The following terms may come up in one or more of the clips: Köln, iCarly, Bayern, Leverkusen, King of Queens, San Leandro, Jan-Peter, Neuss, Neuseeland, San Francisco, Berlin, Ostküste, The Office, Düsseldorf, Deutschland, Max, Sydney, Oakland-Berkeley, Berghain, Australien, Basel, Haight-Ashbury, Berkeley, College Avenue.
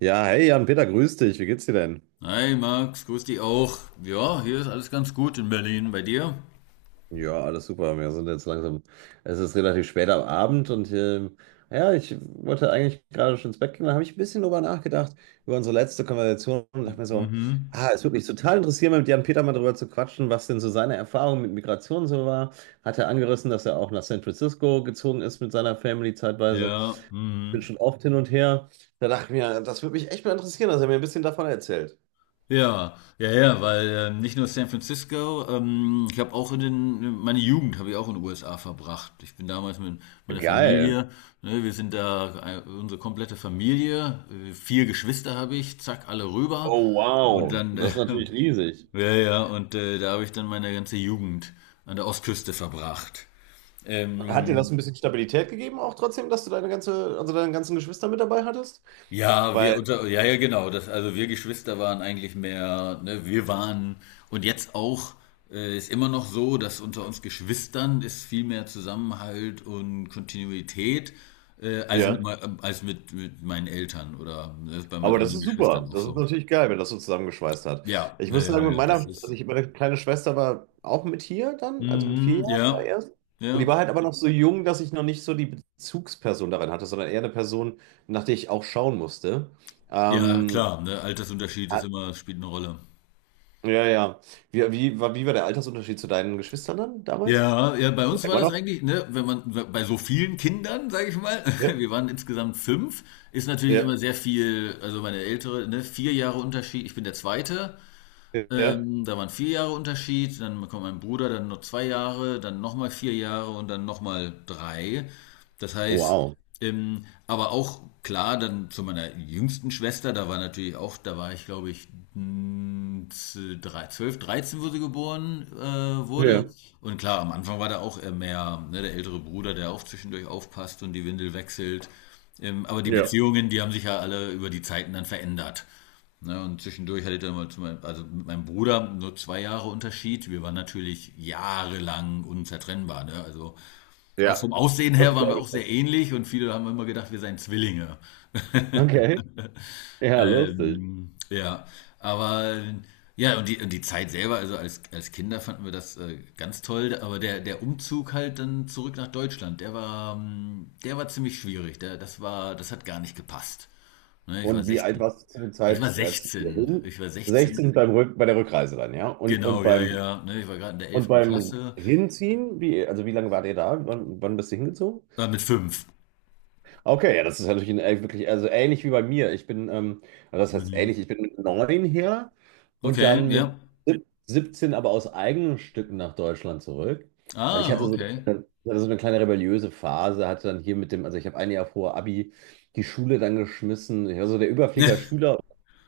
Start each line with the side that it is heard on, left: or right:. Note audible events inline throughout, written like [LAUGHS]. right: Ja, hey Jan-Peter, grüß dich. Wie geht's dir denn?
left: Hi Max, grüß dich auch. Ja, hier ist alles ganz gut in Berlin. Bei dir?
right: Ja, alles super. Wir sind jetzt langsam. Es ist relativ spät am Abend und ja, ich wollte eigentlich gerade schon ins Bett gehen. Da habe ich ein bisschen drüber nachgedacht, über unsere letzte Konversation und dachte mir so,
left: Mhm.
right: ah, es würde mich total interessieren, mit Jan-Peter mal drüber zu quatschen, was denn so seine Erfahrung mit Migration so war. Hat er angerissen, dass er auch nach San Francisco gezogen ist mit seiner Family zeitweise.
left: Ja,
right: Bin
left: mhm.
right: schon oft hin und her. Da dachte ich mir, das würde mich echt mal interessieren, dass er mir ein bisschen davon erzählt.
left: Ja, ja, ja, weil nicht nur San Francisco, ich habe auch meine Jugend habe ich auch in den USA verbracht. Ich bin damals mit meiner
right: Geil.
left: Familie, ne, wir sind da, unsere komplette Familie, vier Geschwister habe ich, zack, alle rüber.
right: Oh,
left: Und
right: wow.
left: dann,
right: Das ist natürlich riesig.
left: [LAUGHS] ja, ja, und da habe ich dann meine ganze Jugend an der Ostküste verbracht.
right: Hat dir das
left: Ähm,
right: ein bisschen Stabilität gegeben, auch trotzdem, dass du deine ganze, also deine ganzen Geschwister mit dabei hattest?
left: Ja,
right: Weil,
left: ja, ja, genau. Das, also wir Geschwister waren eigentlich mehr, ne, wir waren und jetzt auch ist immer noch so, dass unter uns Geschwistern ist viel mehr Zusammenhalt und Kontinuität äh, als mit,
right: ja.
left: mei- als mit meinen Eltern, oder das ist bei meinen
right: Aber das
left: anderen
right: ist
left: Geschwistern
right: super.
left: auch
right: Das ist
left: so.
right: natürlich geil, wenn das so zusammengeschweißt hat.
left: Ja,
right: Ich
left: ja,
right: muss
left: ja,
right: sagen, mit
left: ja,
right: meiner,
left: das
right: also
left: ist.
right: ich, meine kleine Schwester war auch mit hier dann, also mit vier
left: Mhm,
right: Jahren war
left: ja,
right: erst. Und die
left: ja,
right: war halt aber noch so jung, dass ich noch nicht so die Bezugsperson darin hatte, sondern eher eine Person, nach der ich auch schauen musste.
left: ja,
right: Ähm,
left: klar. Ne, Altersunterschied ist immer, spielt eine Rolle.
right: ja, ja. Wie war der Altersunterschied zu deinen Geschwistern dann damals?
left: Ja, ja, bei uns war
right: Immer
left: das
right: noch?
left: eigentlich, ne, wenn man bei so vielen Kindern, sage ich mal, [LAUGHS]
right: Ja.
left: wir waren insgesamt fünf, ist natürlich
right: Ja,
left: immer sehr viel, also meine ältere, ne, 4 Jahre Unterschied, ich bin der Zweite,
right: ja,
left: da waren 4 Jahre Unterschied, dann kommt mein Bruder, dann noch 2 Jahre, dann nochmal 4 Jahre und dann nochmal drei. Das heißt,
right: wow,
left: aber auch klar, dann zu meiner jüngsten Schwester, da war natürlich auch, da war ich glaube ich 12, 13, wo sie geboren wurde.
right: ja,
left: Und klar, am Anfang war da auch mehr, ne, der ältere Bruder, der auch zwischendurch aufpasst und die Windel wechselt. Aber die
right: ja,
left: Beziehungen, die haben sich ja alle über die Zeiten dann verändert. Ne, und zwischendurch hatte ich dann mal zu meinem, also mit meinem Bruder nur 2 Jahre Unterschied. Wir waren natürlich jahrelang unzertrennbar. Ne? Also auch
right: ja,
left: vom Aussehen
right: das
left: her waren wir
right: glaube
left: auch
right: ich.
left: sehr ähnlich und viele haben immer gedacht, wir seien Zwillinge.
right: Okay. Ja, lustig.
left: Ja, aber ja, und die Zeit selber, also als Kinder fanden wir das ganz toll, aber der Umzug halt dann zurück nach Deutschland, der war ziemlich schwierig. Das war, das hat gar nicht gepasst. Ne? Ich war
right: Und wie alt
left: 16.
right: warst du zu der Zeit, als wir hin?
left: Ich war
right: 16
left: 16
right: bei der Rückreise dann, ja? Und
left: Genau, ja,
right: beim
left: ja. Ne, ich war gerade in der
right: und
left: elften
right: beim
left: Klasse.
right: Hinziehen, also wie lange wart ihr da? Wann bist du hingezogen?
left: Mit 5.
right: Okay, ja, das ist natürlich ein wirklich, also ähnlich wie bei mir. Ich bin, also das heißt ähnlich,
left: Mhm.
right: ich bin mit 9 her und
left: Okay,
right: dann mit
left: ja.
right: 17 aber aus eigenen Stücken nach Deutschland zurück. Weil ich
left: Ah, okay.
right: hatte so eine kleine rebelliöse Phase, hatte dann hier mit dem, also ich habe ein Jahr vor Abi die Schule dann geschmissen. Ich war so der
left: [LAUGHS]
right: Überflieger-Schüler,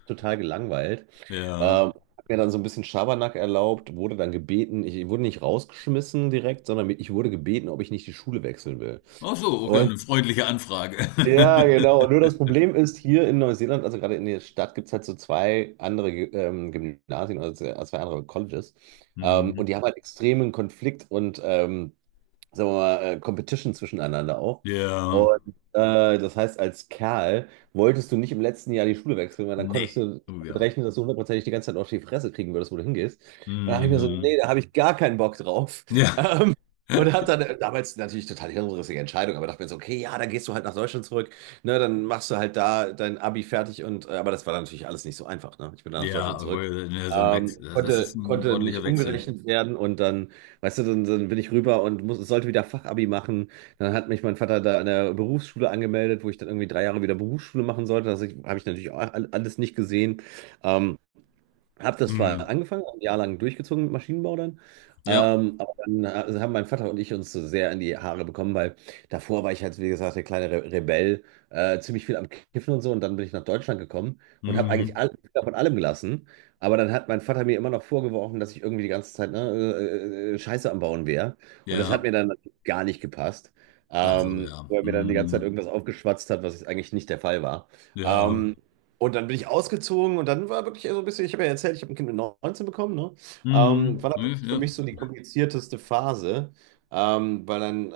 right: total gelangweilt.
left: Ja.
right: Hab mir dann so ein bisschen Schabernack erlaubt, wurde dann gebeten, ich wurde nicht rausgeschmissen direkt, sondern ich wurde gebeten, ob ich nicht die Schule wechseln will.
left: Ach so, okay, eine freundliche Anfrage.
right: Ja, genau. Nur das
left: [LAUGHS]
right: Problem ist, hier in Neuseeland, also gerade in der Stadt, gibt es halt so zwei andere Gymnasien oder zwei andere Colleges.
left: Mhm.
right: Und die haben halt extremen Konflikt und, sagen wir mal, Competition zwischeneinander auch.
left: Ja.
right: Und das heißt, als Kerl wolltest du nicht im letzten Jahr die Schule wechseln, weil dann konntest du
left: Nee. Oh
right: damit
left: ja.
right: rechnen, dass du hundertprozentig die ganze Zeit auf die Fresse kriegen würdest, wo du hingehst. Und da habe ich mir so,
left: Mhm.
right: nee, da habe ich gar keinen Bock drauf.
left: Ja.
right: Und habe
left: [LAUGHS]
right: dann damals natürlich total die hirnrissige Entscheidung, aber dachte mir so, okay, ja, dann gehst du halt nach Deutschland zurück, ne, dann machst du halt da dein Abi fertig und, aber das war dann natürlich alles nicht so einfach, ne? Ich bin dann nach
left: Ja,
right: Deutschland zurück.
left: obwohl, ne, so ein Wechsel. Das ist ein
right: Konnte
left: ordentlicher
right: nicht
left: Wechsel.
right: umgerechnet werden und dann, weißt du, dann bin ich rüber und sollte wieder Fachabi machen. Dann hat mich mein Vater da an der Berufsschule angemeldet, wo ich dann irgendwie 3 Jahre wieder Berufsschule machen sollte. Das habe ich natürlich auch alles nicht gesehen. Ähm, habe das zwar
left: Mhm.
right: angefangen, ein Jahr lang durchgezogen mit Maschinenbau dann,
left: Ja.
right: ähm, aber dann äh, also haben mein Vater und ich uns so sehr in die Haare bekommen, weil davor war ich halt, wie gesagt, der kleine Re Rebell, ziemlich viel am Kiffen und so und dann bin ich nach Deutschland gekommen und habe eigentlich
left: Mhm.
right: alles von allem gelassen, aber dann hat mein Vater mir immer noch vorgeworfen, dass ich irgendwie die ganze Zeit Scheiße am Bauen wäre und das hat
left: Ja.
right: mir dann gar nicht gepasst,
left: Ach so,
right: ähm,
left: ja.
right: weil er mir dann die ganze Zeit
left: Mhm.
right: irgendwas aufgeschwatzt hat, was eigentlich nicht der Fall war.
left: Ja.
right: Ähm, und dann bin ich ausgezogen und dann war wirklich so ein bisschen, ich habe ja erzählt, ich habe ein Kind mit 19 bekommen, ne?
left: Mhm.
right: War dann wirklich für
left: Ja.
right: mich so die komplizierteste Phase. Weil dann,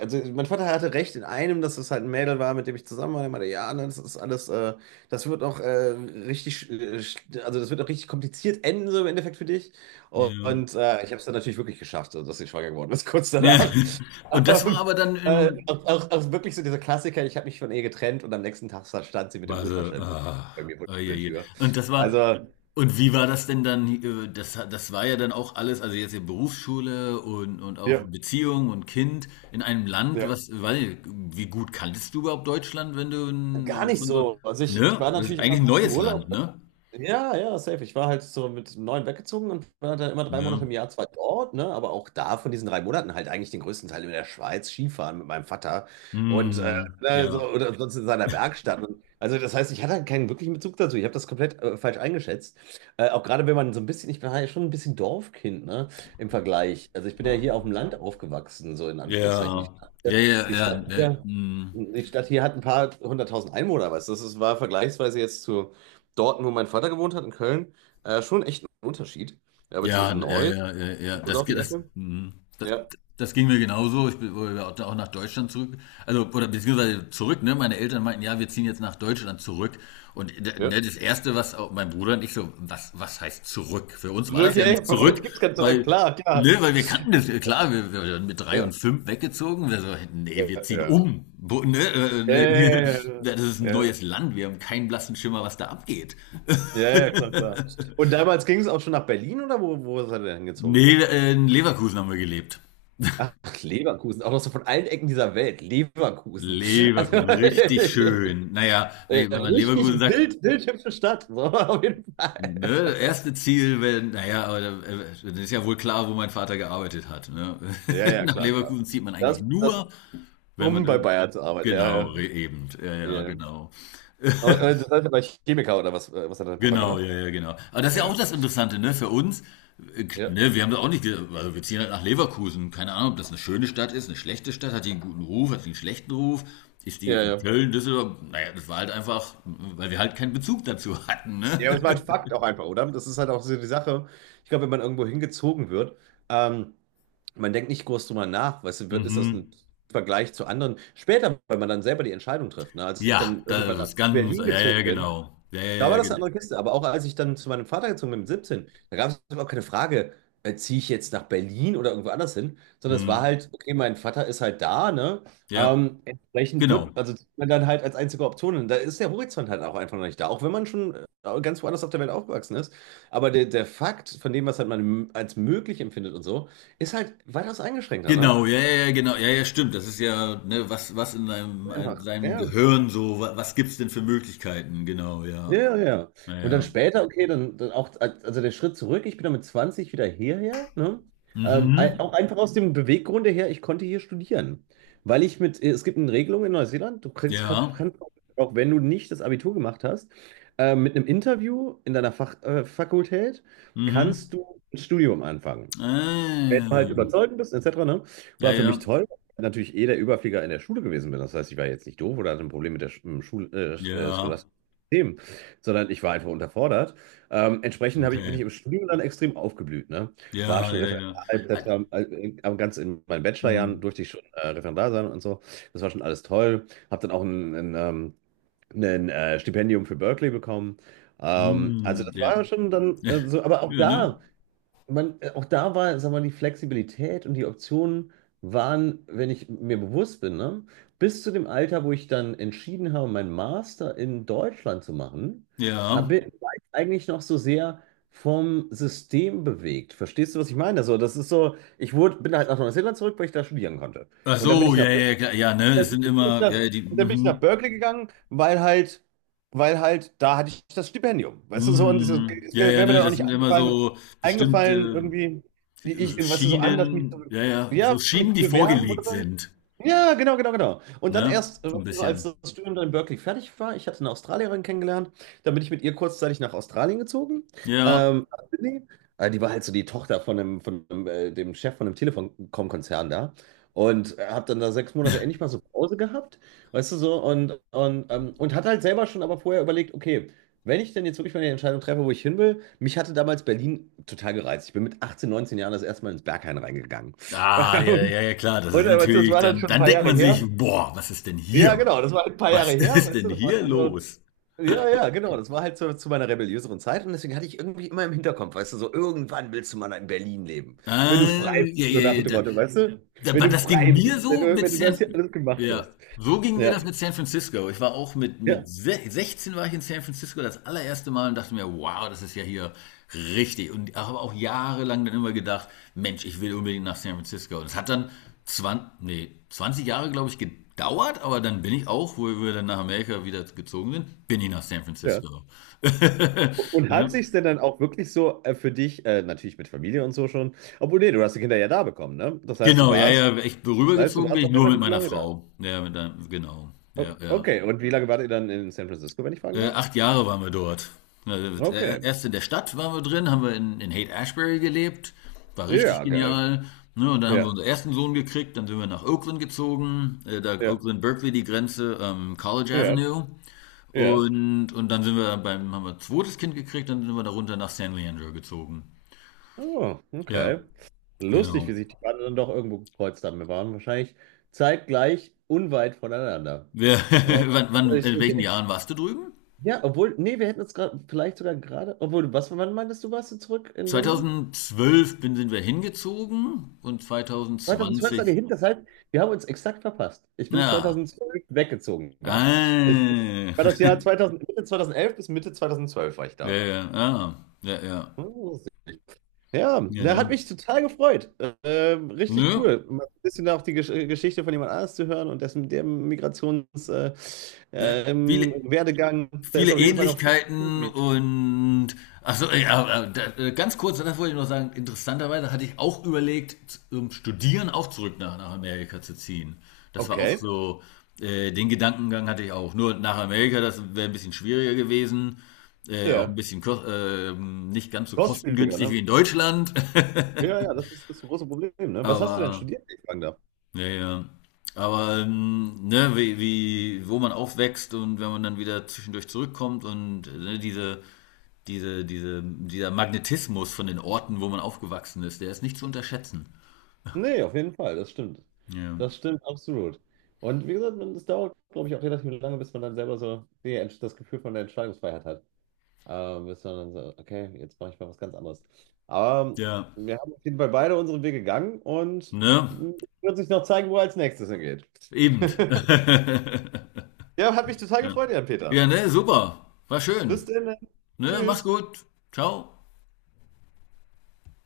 right: also mein Vater hatte recht in einem, dass es halt ein Mädel war, mit dem ich zusammen war. Er meinte, ja, ne, das ist alles, das wird auch richtig, also das wird auch richtig kompliziert enden, so im Endeffekt für dich.
left: Ja.
right: Und ich habe es dann natürlich wirklich geschafft, also, dass sie schwanger geworden ist, [LAUGHS] kurz
left: Ja.
right: danach.
left: [LAUGHS] Und das war
right: Ähm,
left: aber dann
right: äh,
left: in
right: auch, auch, auch wirklich so dieser Klassiker, ich habe mich von ihr getrennt und am nächsten Tag stand sie mit dem
left: Basel.
right: Ultraschall
left: Ah,
right: bei mir vor
left: ah, je,
right: der
left: je.
right: Tür. Also,
left: Und wie war das denn dann? Das war ja dann auch alles, also jetzt in Berufsschule und auch
right: ja,
left: Beziehung und Kind in einem Land,
right: ja,
left: was, weiß ich, wie gut kanntest du überhaupt Deutschland, wenn du
right: gar nicht
left: von so,
right: so. Also ich
left: ne?
right: war
left: Das ist
right: natürlich immer
left: eigentlich ein
right: im
left: neues Land,
right: Urlaub.
left: ne?
right: Ja, ja, safe. Ich war halt so mit 9 weggezogen und war dann immer drei
left: Ne?
right: Monate im Jahr zwar dort, ne, aber auch da von diesen 3 Monaten halt eigentlich den größten Teil in der Schweiz Skifahren mit meinem Vater und,
left: Hm,
right: ne, so,
left: ja,
right: oder sonst in seiner Werkstatt. Und, also das heißt, ich hatte halt keinen wirklichen Bezug dazu. Ich habe das komplett falsch eingeschätzt. Auch gerade wenn man so ein bisschen, ich bin halt schon ein bisschen Dorfkind, ne, im Vergleich. Also ich bin ja hier auf dem Land aufgewachsen, so in Anführungszeichen.
left: ja, ja, ja,
right: Die
left: ja,
right: Stadt
left: ne,
right: hier,
left: hm.
right: Die Stadt hier hat ein paar hunderttausend Einwohner, weißt du. Das ist, war vergleichsweise jetzt zu dort, wo mein Vater gewohnt hat, in Köln, schon echt ein Unterschied. Ja, beziehungsweise
left: Ja, ja,
right: Neuss,
left: ja, ja, ja.
right: Düsseldorf die Ecke.
left: Mhm. das,
right: Ja,
left: das ging mir genauso. Ich bin wurde auch nach Deutschland zurück. Also, oder beziehungsweise zurück, ne? Meine Eltern meinten, ja, wir ziehen jetzt nach Deutschland zurück. Und ne,
right: ja.
left: das Erste, was auch mein Bruder und ich so, was heißt zurück? Für uns war das
right: Zurück,
left: ja
right: ey,
left: nicht
right: bei
left: zurück,
right: euch gibt's kein Zurück,
left: weil,
right: klar, klar.
left: ne, weil wir kannten das, klar, wir waren mit drei
right: Ja,
left: und fünf weggezogen. Wir so,
right: ja,
left: nee, wir ziehen
right: ja.
left: um. Bo, ne,
right: Ja,
left: ne,
right: ja,
left: [LAUGHS]
right: ja,
left: das ist ein
right: ja, ja,
left: neues Land, wir haben keinen blassen Schimmer, was da abgeht.
right: Ja,
left: [LAUGHS]
right: ja, ja, klar, klar. Und damals ging es auch schon nach Berlin oder wo seid ihr denn hingezogen?
left: Nee, in Leverkusen haben wir gelebt.
right: Ach, Leverkusen, auch noch so von allen Ecken dieser Welt. Leverkusen. Also,
left: Leverkusen, richtig schön. Naja,
right: [LAUGHS]
left: wenn wenn man
right: richtig
left: Leverkusen sagt,
right: wild, wild hübsche Stadt. So, auf jeden Fall.
left: ne, erste Ziel, wenn, naja, aber da, dann ist ja wohl klar, wo mein Vater gearbeitet hat. Ne?
right: Ja,
left: [LAUGHS]
right: ja,
left: Nach
right: klar, klar.
left: Leverkusen zieht man eigentlich
right: Das,
left: nur, wenn
right: um
left: man
right: bei Bayern zu arbeiten, ja,
left: genau,
right: ja.
left: eben, ja, ja,
right: Ja.
left: genau.
right: Aber das heißt aber Chemiker oder was, was hat dein Papa
left: Genau, ja,
right: gemacht?
left: ja, genau. Aber das ist ja auch
right: Ja.
left: das Interessante, ne? Für uns,
right: Ja,
left: ne, wir haben da auch nicht, also wir ziehen halt nach Leverkusen. Keine Ahnung, ob das eine schöne Stadt ist, eine schlechte Stadt, hat die einen guten Ruf, hat die einen schlechten Ruf, ist die
right: ja,
left: in
right: ja.
left: Köln, Düsseldorf, naja, das war halt einfach, weil wir halt keinen Bezug dazu hatten, ne?
right: Ja, ich meine,
left: [LAUGHS]
right: Fakt auch einfach, oder? Das ist halt auch so die Sache. Ich glaube, wenn man irgendwo hingezogen wird, ähm, man denkt nicht groß drüber nach, weißt du, ist das ein
left: Mhm.
right: Vergleich zu anderen? Später, wenn man dann selber die Entscheidung trifft, ne? Als ich
left: Ja,
right: dann irgendwann
left: das
right: nach
left: ist ganz,
right: Berlin
left: ja, ja, ja,
right: gezogen bin,
left: genau. Ja, ja,
right: da war
left: ja,
right: das eine andere Kiste. Aber auch als ich dann zu meinem Vater gezogen bin mit 17, da gab es überhaupt keine Frage, ziehe ich jetzt nach Berlin oder irgendwo anders hin, sondern es war
left: hm.
right: halt, okay, mein Vater ist halt da, ne?
left: Ja,
right: Entsprechend
left: genau.
right: also zieht man dann halt als einzige Option hin. Da ist der Horizont halt auch einfach noch nicht da, auch wenn man schon ganz woanders auf der Welt aufgewachsen ist. Aber der Fakt von dem, was halt man als möglich empfindet und so, ist halt weitaus eingeschränkter, ne?
left: Genau, ja, ja, ja, genau, ja, ja, stimmt. Das ist ja, ne, was in deinem,
right: Einfach,
left: deinem
right: ja.
left: Gehirn so, was gibt's denn für Möglichkeiten? Genau,
right: Ja,
left: ja.
right: ja, ja. Und dann
left: Naja.
right: später, okay, dann auch, also der Schritt zurück, ich bin dann mit 20 wieder hierher, ne?
left: Mhm.
right: Auch einfach aus dem Beweggrund her, ich konnte hier studieren. Weil ich mit, es gibt eine Regelung in Neuseeland, du kriegst, kannst,
left: Ja.
right: kannst auch, auch wenn du nicht das Abitur gemacht hast, mit einem Interview in deiner Fakultät
left: Mhm.
right: kannst du ein Studium anfangen. Wenn du halt
left: Ähm.
right: überzeugend bist, etc., ne?
left: Ja,
right: War für mich
left: ja.
right: toll, weil ich natürlich eh der Überflieger in der Schule gewesen bin. Das heißt, ich war jetzt nicht doof oder hatte ein Problem mit der im
left: Ja.
right: scholastischen System, sondern ich war einfach unterfordert. Entsprechend bin ich
left: Okay.
right: im Studium dann extrem aufgeblüht, ne? War
left: Ja,
right: schon
left: ja, ja.
right: Referendar,
left: Ah,
right: etc., aber ganz in meinen Bachelorjahren
left: mm,
right: durfte ich schon Referendar sein und so. Das war schon alles toll. Habe dann auch ein Stipendium für Berkeley bekommen. Ähm, also
left: mm,
right: das
left: ja.
right: war schon dann äh,
left: [LAUGHS]
right: so, aber auch
left: Ja, ne?
right: da auch da war, sag mal, die Flexibilität und die Optionen waren, wenn ich mir bewusst bin, ne, bis zu dem Alter, wo ich dann entschieden habe, meinen Master in Deutschland zu machen,
left: Ja.
right: war ich eigentlich noch so sehr vom System bewegt. Verstehst du, was ich meine? Also, das ist so, bin halt nach Neuseeland zurück, weil ich da studieren konnte.
left: Ach
right: Und dann bin
left: so,
right: ich nach
left: ja, ja, klar, ja, ne?
right: äh,
left: Es
right: bin
left: sind immer, ja, ja, die,
right: Und dann bin ich nach
left: mhm.
right: Berkeley gegangen, weil halt da hatte ich das Stipendium. Weißt du, so, und es ist,
left: Mhm.
right: es
left: Ja,
right: wäre
left: ja,
right: wär mir
left: ne?
right: dann auch
left: Das
right: nicht
left: sind immer
right: eingefallen,
left: so
right: eingefallen
left: bestimmte
right: irgendwie, wie ich, weißt du, so anders
left: Schienen, ja, ja, so
right: ja, mich
left: Schienen,
right: zu
left: die
right: bewerben oder
left: vorgelegt
right: so.
left: sind,
right: Ja, genau, genau, genau. Und dann
left: ne?
right: erst,
left: So ein
right: so als
left: bisschen.
right: das Studium dann in Berkeley fertig war, ich hatte eine Australierin kennengelernt, dann bin ich mit ihr kurzzeitig nach Australien gezogen,
left: Ja.
right: nach Sydney. Die war halt so die Tochter von dem, dem Chef von dem Telekom-Konzern da. Und habe dann da 6 Monate endlich mal so Pause gehabt, weißt du so, und hat halt selber schon aber vorher überlegt, okay, wenn ich denn jetzt wirklich mal die Entscheidung treffe, wo ich hin will, mich hatte damals Berlin total gereizt. Ich bin mit 18, 19 Jahren das erste Mal ins Berghain reingegangen.
left: Ah, ja,
right: [LAUGHS]
left: ja, ja, klar, das
right: Und,
left: ist
right: äh, weißt du, das
left: natürlich,
right: war dann
left: dann,
right: schon ein
left: dann
right: paar
left: denkt
right: Jahre
left: man sich,
right: her.
left: boah, was ist denn
right: Ja,
left: hier?
right: genau, das war halt ein paar Jahre
left: Was [LAUGHS]
right: her,
left: ist
right: weißt du,
left: denn
right: das war
left: hier
right: schon so.
left: los?
right: Ja, ja, genau, das war halt so zu meiner rebelliöseren Zeit und deswegen hatte ich irgendwie immer im Hinterkopf, weißt du, so irgendwann willst du mal in Berlin leben, wenn du frei
left: Ah,
right: bist,
left: ja,
right: so
left: ja,
right: nach dem
left: ja,
right: Motto, weißt du, wenn
left: aber
right: du
left: das ging
right: frei
left: mir
right: bist, wenn
left: so
right: du,
left: mit
right: wenn du das hier
left: San,
right: alles gemacht
left: ja,
right: hast.
left: so ging mir
right: Ja,
left: das mit San Francisco. Ich war auch mit, mit
right: ja,
left: se- 16 war ich in San Francisco das allererste Mal und dachte mir, wow, das ist ja hier richtig. Und habe auch jahrelang dann immer gedacht, Mensch, ich will unbedingt nach San Francisco. Und es hat dann 20 Jahre, glaube ich, gedauert, aber dann bin ich auch, wo wir dann nach Amerika wieder gezogen sind, bin ich nach San
right: ja.
left: Francisco. [LAUGHS]
right: Und hat
left: Ne?
right: sich denn dann auch wirklich so für dich, natürlich mit Familie und so schon, obwohl nee, du hast die Kinder ja da bekommen, ne? Das heißt,
left: Genau, ja, ja, ich
right: das heißt, du
left: rübergezogen bin
right: warst
left: ich
right: auch
left: nur mit
right: relativ
left: meiner
right: lange da.
left: Frau. Ja, mit deinem, genau. Ja,
right: O
left: ja.
right: okay, und wie lange wart ihr dann in San Francisco, wenn ich fragen darf?
left: 8 Jahre waren wir dort.
right: Okay,
left: Erst in der Stadt waren wir drin, haben wir in Haight-Ashbury gelebt, war richtig
right: ja, geil.
left: genial. Ne, und dann haben wir
right: Ja,
left: unseren ersten Sohn gekriegt, dann sind wir nach Oakland gezogen, da
right: ja,
left: Oakland-Berkeley die Grenze, College
right: ja,
left: Avenue.
right: ja.
left: Und dann sind wir beim, haben wir ein zweites Kind gekriegt, dann sind wir da runter nach San Leandro gezogen.
right: Oh,
left: Ja,
right: okay. Lustig,
left: genau.
right: wie sich die Pfade dann doch irgendwo gekreuzt haben. Wir waren wahrscheinlich zeitgleich unweit voneinander.
left: Wer, [LAUGHS]
right: Aber
left: wann,
right: also
left: wann, in welchen
right: ich,
left: Jahren warst du drüben?
right: [LAUGHS] ja, obwohl, nee, wir hätten uns gerade, vielleicht sogar gerade, obwohl, wann meintest du, warst du zurück in Berlin?
left: 2012 sind wir hingezogen und
right: 2012 seid ihr
left: 2020,
right: hin, das heißt, wir haben uns exakt verpasst. Ich bin
left: na,
right: 2012 weggezogen da. Ich
left: ah.
right: war das
left: [LAUGHS]
right: Jahr 2000, Mitte 2011 bis Mitte 2012 war ich
left: Ja,
right: da.
left: ja, ah. Ja, ja.
right: Hm, ja,
left: Ja,
right: der
left: ne?
right: hat mich total gefreut. Richtig
left: Nö.
right: cool. Mal ein bisschen auch die Geschichte von jemand anders zu hören und dessen der Migrations
left: Ne, viele,
right: Werdegang, da ist
left: viele
right: auf jeden Fall noch viel im
left: Ähnlichkeiten
right: Gebiet.
left: und ach so, ja, ganz kurz, das wollte ich noch sagen, interessanterweise hatte ich auch überlegt, Studieren auch zurück nach Amerika zu ziehen. Das war auch
right: Okay.
left: so, den Gedankengang hatte ich auch. Nur nach Amerika, das wäre ein bisschen schwieriger gewesen, auch ein
right: Ja.
left: bisschen nicht ganz so
right: Kostspieliger,
left: kostengünstig
right: ne?
left: wie in Deutschland. [LAUGHS]
right: Ja, ja, das ist das große Problem, ne? Was hast du denn
left: Aber
right: studiert, wenn ich fragen darf?
left: Ja, ja. Aber ne, wie, wo man aufwächst und wenn man dann wieder zwischendurch zurückkommt und ne, dieser Magnetismus von den Orten, wo man aufgewachsen ist, der ist nicht zu unterschätzen.
right: Nee, auf jeden Fall, das stimmt.
left: Ja.
right: Das stimmt absolut. Und wie gesagt, es dauert, glaube ich, auch relativ lange, bis man dann selber so das Gefühl von der Entscheidungsfreiheit hat. Bis man dann so, okay, jetzt mache ich mal was ganz anderes. Aber
left: Ja.
right: ähm, wir haben auf jeden Fall beide unseren Weg gegangen und
left: Ne?
right: hm, wird sich noch zeigen, wo er als nächstes hingeht.
left: Eben.
right: [LAUGHS]
left: [LAUGHS]
right: Ja, hat mich total
left: Ja.
right: gefreut, Jan-Peter.
left: Ja, ne, super. War
right: Bis
left: schön.
right: dann.
left: Ne, mach's
right: Tschüss.
left: gut. Ciao.